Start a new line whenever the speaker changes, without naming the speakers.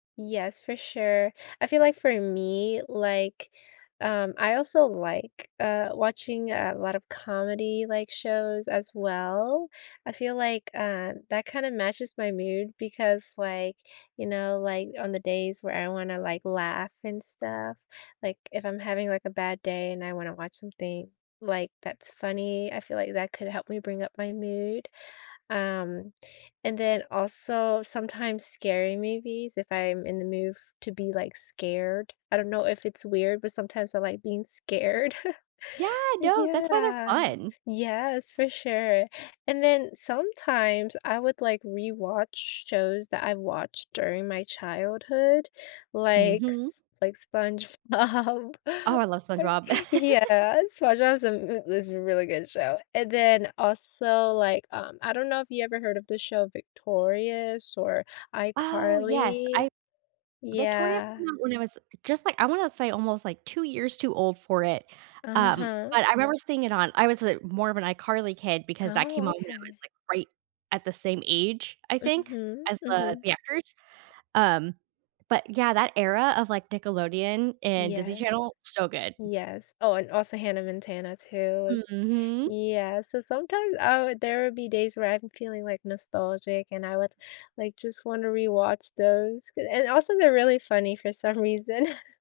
Yes, for sure, I feel like for me, like, um, I also like, uh, watching a lot of comedy, like, shows as well, I feel like, uh, that kinda matches my mood because, like, you know, like, on the days where I wanna, like, laugh and stuff, like, if I'm having, like, a bad day and I wanna watch something, like, that's funny, I feel like that could help me bring up my mood, um, and then also, sometimes scary movies if I'm in the mood f to be, like, scared, I don't know if it's weird, but sometimes I like being scared.
Yeah, no, that's why they're
Yeah
fun.
Yes, for sure, and then sometimes, I would, like, rewatch shows that I watched during my childhood, like
Mhm.
S like, SpongeBob.
Oh, I love SpongeBob.
Yeah. SpongeBob's a m is a really good show, and then also, like, um, I don't know if you ever heard of the show Victorious or
Oh, yes,
iCarly?
I Victorious
Yeah.
came out when I was just, like, I wanna say almost, like, 2 years too old for it, um,
Uh-huh.
but I remember seeing it on I was, uh, more of an iCarly kid because that came
Oh,
out when I was,
okay.
like, right at the same age, I think,
Mhm,
as the
mhm.
the actors, um, but yeah, that era of, like, Nickelodeon and Disney
Yes.
Channel, so good.
Yes, oh, and also Hannah Montana, too is
Mhm.
Yes, so sometimes I would there would be days where I'm feeling, like, nostalgic, and I would, like, just wanna rewatch those, 'cau and also they're really funny for some reason.